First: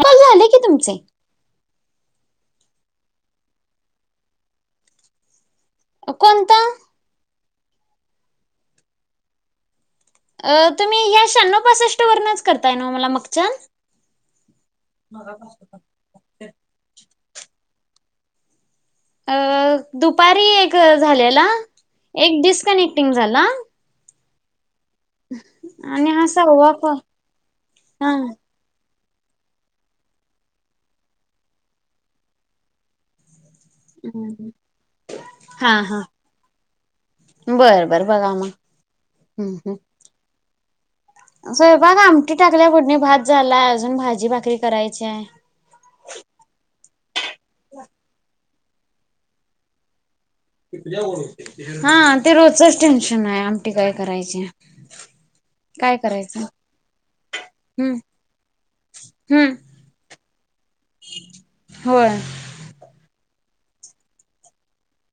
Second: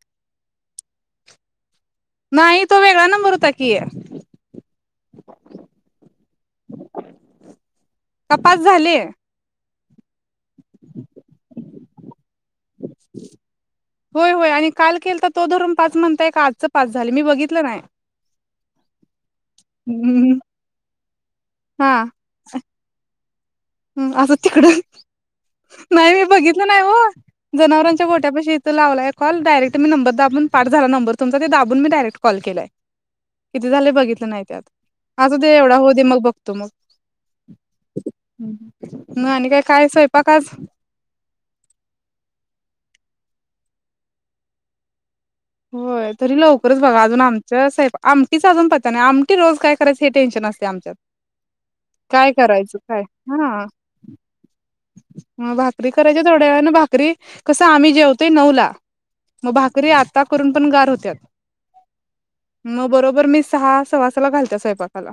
हे झाले की तुमचे. नाही, तो वेगळा नंबर होता की. कोणता? का पाच झाले? तुम्ही या शहाण्णव, पासष्ट वर करताय मला. मागच्या होय होय, आणि काल केलता तो धरून पाच म्हणताय का? आजचे पाच झाले? मी बघितलं नाही. अं हम्म दुपारी एक वेळ झाल्याला. हा. एक डिस्कनेक्टिंग झाला. ह असं तिकड, आणि नाही मी हा बघितलं सहावा नाही हो, कॉल जनावरांच्या हा गोठ्यापाशी लावला कॉल. डायरेक्ट मी नंबर दाबून पाठ झाला नंबर तुमचा. ते दाबून मी डायरेक्ट कॉल केलाय. किती झाले बघितलं नाही हम्म. त्यात. आता दे एवढा होऊ दे, मग बघतो मग. बरं बरं, बघा. मग नानी हम्म, कड हम्म. काय आहे स्वयंपाक आज? स्वयंपाक आमटी टाकल्या फोडणी, भात झालाय, अजून भाजी, भाकरी करायचीय. होय, तरी लवकरच बघा. अजून आमच स आमटीच अजून पत्या नाही, आमटी रोज काय करायचं? हे टेन्शन असतय. हा, ते रोजचच काय टेन्शन आहे. आमटी काय करायच? ह भाकरी करायच्या थोड्या वेळान. भाकरी कसं, आम्ही हम्म जेवतोय नऊला. मग हम्म भाकरी आ ता करून पण गार होत्यात, होय मग बरोबर मी सहा, सव्वा सहाला घालत्या स्वयंपाक काला.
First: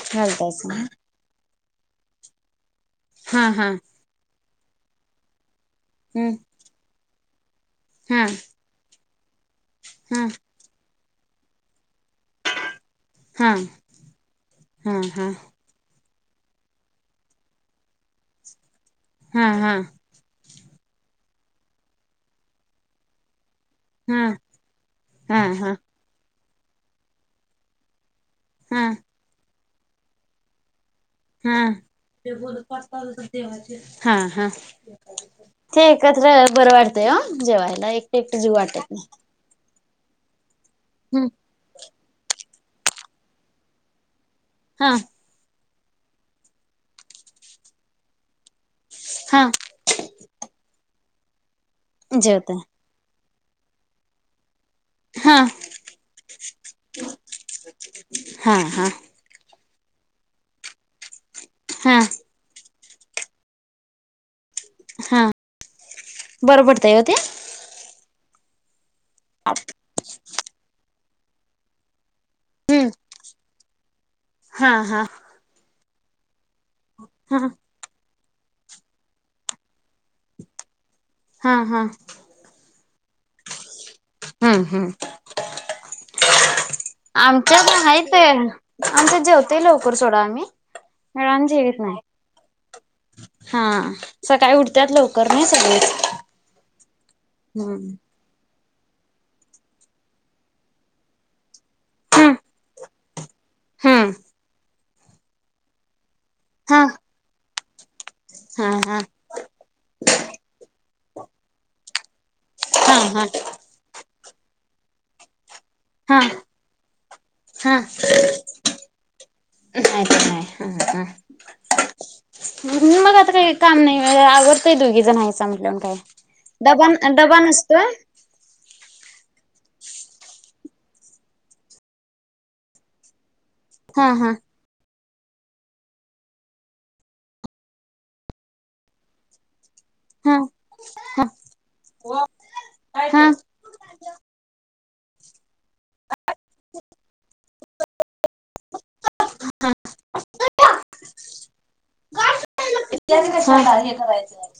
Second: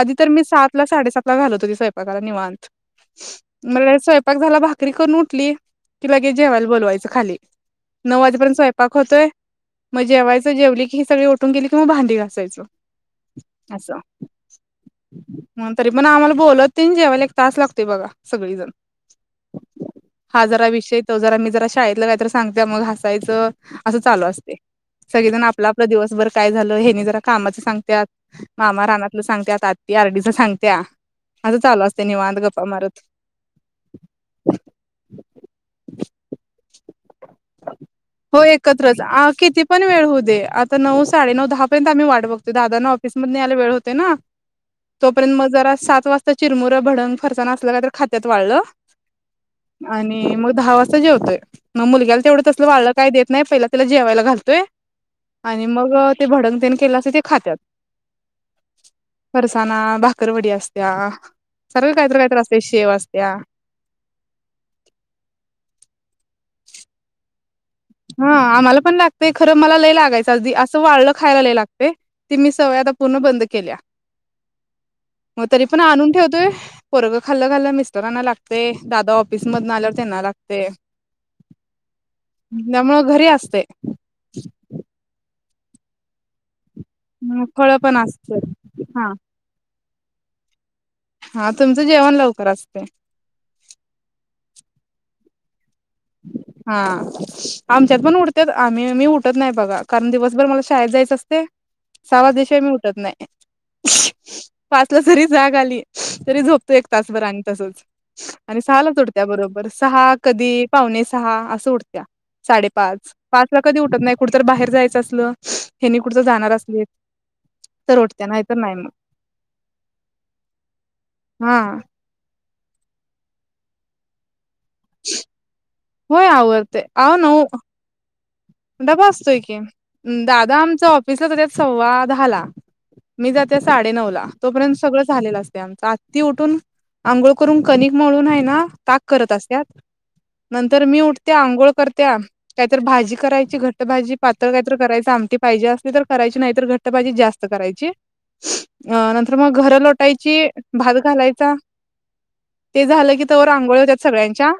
आधी तर मी घालतायच सातला, साडेसातला घालत होती स्वयंपाकाला निवांत. हा हा स्वयंपाक झाला, भाकरी करून उठली की, लगे हम्म जेवायला बोलवायचं खाली. हा नऊ वाजेपर्यंत स्वंयपाक होतोय मग हा जेवायचं. जेवली की, ही सगळी उठून गेली की, मग भांडी घासायच. हा असं. हा हा तरी पण आम्हाला बोलत ते न जेवायला एक तास लागतय बघा, सगळीजण. हा हा हा जरा विषय तो जरा मी जरा शाळेतला काहीतरी सांगते मग हासायचं. असं चालू असते सगळेजण हा आपलं हा आपलं दिवसभर काय झालं हेनी जरा कामाचं सांगत्यात. हा मामा रानातलं सांगत्या आती आरडीच सांगत्या. अस हा चालू असतय ते निवांत गप्पा बोलत मारत. वाटत हा हा ते एकत्र बरं वाटतंय ह जेवायला एकट हो एकट जीव वाटत एकत्रच नाही. आ किती पण वेळ हो दे आता नऊ हम्म साडे नऊ दहा पर्यंत आम्ही वाट बघतो दादाांना ऑफिस मधन याला वेळ होतय ना. हा र्यंत म जरा सात वाजता चिरमुरं भडंग फरसाना असलं काय तर खात्यात वाळल. हा आणि मग दहा वाजता जेवतोय मग मुलग्याला तेवढं जेवतय तसलं वाळल काही देत नाही पहिला त्याला जेवायला घालतोय. हा आणि मग ते भडंग तेन केलं असतय ते खात्यात. हा हा परसाणा भाकरवडी असत्या सरल हा काहीतर काहीतर असते शेव असत्या. हा बर पडतय का ते. हा आम्हाला पण लागतय खर मला लय लागायचं अगदी असं वाळलं खायला लय लागतेय की मी सवय आता हम्म पूर्ण बंद केल्या हा हा मग तरी पण आणून ठेवतोय. पोरग हा खाल्लं खाल्लं मिस्टरांना लागतय दादा ऑफिस मधन आल्यावर त्यांना लागतय. हा हा त्यामुळ घरी असतयं. हम्म हम्म आमच्यात फळ पण आहेते असत्यात हा आमच्या जेवतेय लवकर सोडा आम्ही वेळान हा जेवीत तुमचं नाही जेवण लवकर असतय. हा सकाळी उठत्यात लवकर नाही सगळेच. हा आमच्यात पण उड पण आम्ही मी उठत नाही बघा कारण दिवसभर मला शाळेत जायचं असतयं. सहा वाजल्याशिवाय मी उठत नाही. हम पाचला जरी जाग आली तरी झोपतो हा एक तासभर आणि तसच. आणि हा सहा लाच हा उठत्या बरोबर सहा कधी पावणे सहा असं उठत्या. साडेपाच हा हा पाच ला कधी उठत नाही कुठ तर बाहेर जायचं असलं. हेनी हा कुठतर जाणार असलीत हा तर उटत्या नाही तर नाही मग नाही हा घरी मग आता काही काम नाही आवरतय दोघी जण हायसा म्हटल्यामग काय होय आवरतय डबान अ अहो डबा नऊ नसतोयं. डबा असतोय की दादा आमच ऑफिसला जात्यात सव्वा दहाला. मी जात्या साडे हा नऊ ला हा तोपर्यंत सगळंच झालेल असतय आमचं आत्ती उठून अंघोळ करून कनिकमळून हाय ना ताक करत असत्यात. हा नंतर मी हा उठत्या आंघोळ करत्या काहीतर भाजी हा करायची. घट्ट भाजी पातळ काय तर करायच आमटी पाहिजे असली तर करायची नाही तर घट्ट भााजी जास्त करायची. अ नंतर मग घर लोटायची भात घालायचा. ते झालं की तवर कशाला आंघोळ हे होत्यात करायचं सगळ्यांच्या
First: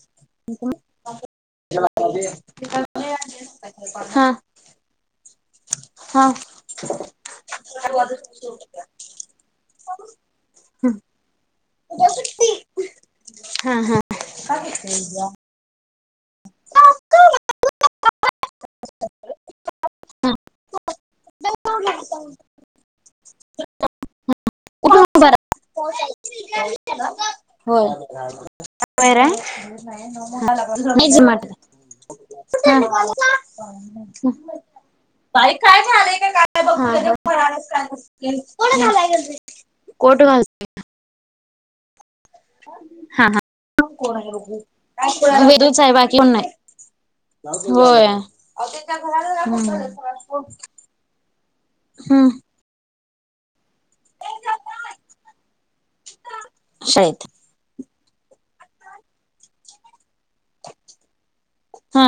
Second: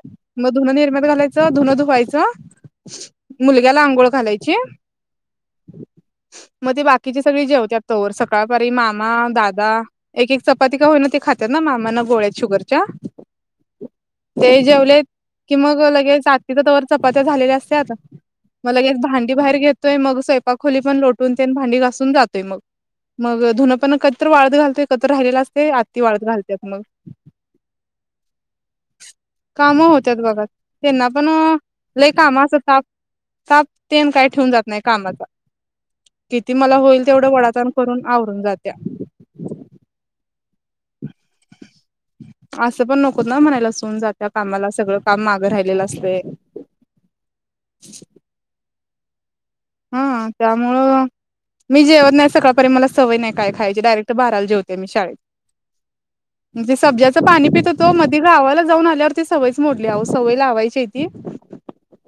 मग धुनं निर्म्यात घालायचं धुनं धुवायचं. ते काल ते आणलेल याला आंघोळ घालायची. हा मग ते बाकीचे सगळी जेवत्यात तवर सकाळपारी मामा दादा एक एक चपाती का होईना ते खात. ते ना मामाना उद्या गोळ्या सुट्टी. शुगरच्या हा हा ते जेवले कि मग लगेच आत्तीच्या तवर चपात्या झालेल्या असत्यात मग लगेच भांडी बाहेर घेतोय मग स्वयपाक खोली पण लोटून ते भांडी घासून जातोय मग मग धुनं पण कधीतर वाळत घालतोय कुठून कधीतर उभा राहिलेल असतयं आत्ती राहा. वाळत घालत्यात मग होय [unintelligible] बरं कामं मला मीच. लई काम असं टाक कामाचा. बाई काय झालंय का किती मला होईल काय तेवढं कराल्यास वडाताण बघ करून आवरून जात्या. की. कोट घालते [inaudible] असं पण नकोत हा ना हा म्हणायला सून कोण जात्या आहे बघू कामाला सगळं काम मागं वेदूच राहिलेलं आहे बाकी कोण असतयं नाही होय अहो त त्या घराला सगळ्यात हम कोण त्यामुळं मी जेवत नाही हम्म सकाळ परी मला सवय नाही काय खायची डयरेक्ट बाराला जेवते मी शाळेत मी शाळेत सब्ज्याचं पाणी पित होतो मधी गावाला जाऊन आल्यावरती सवयच मोडल्या अव सवय लावायच्याय ती हा.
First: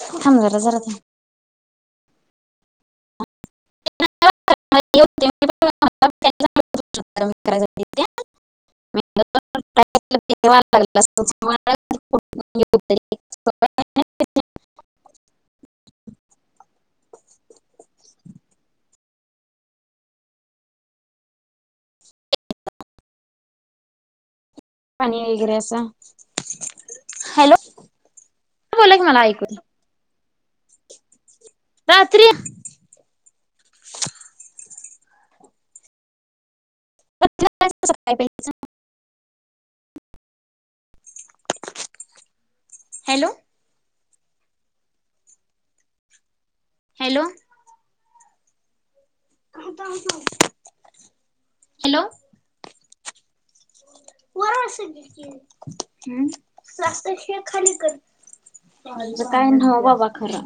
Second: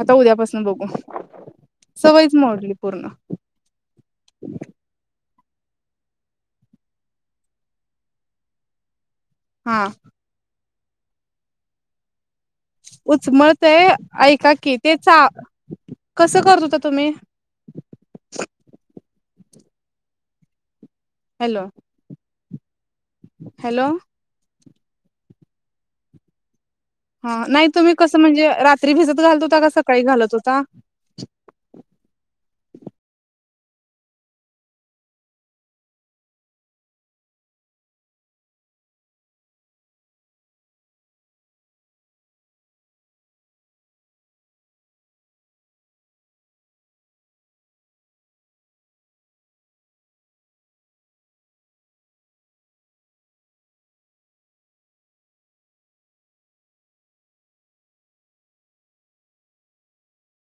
आता थांब जरा उद्यापासून जरा बघू थांब. सवयच मोडली पूर्ण [unintelligible] [inaudible] हा ते लाग अस [inaudible] उचमळत ऐका की ते चा कसं करत होता तुम्ही हॅलो. हॅलो. पाणी वगैरे असं हा हॅलो नाही तुम्ही कसं म्हणजे रात्री बोला की मला भिजत घालत ऐकू दे. होता का सकाळी घालत होता. रात्री. ज [unintelligible] हॅलो. हॅलो. हॅलो. बर स्स्तशिवा खाली कर. काय ना बाबा खरा.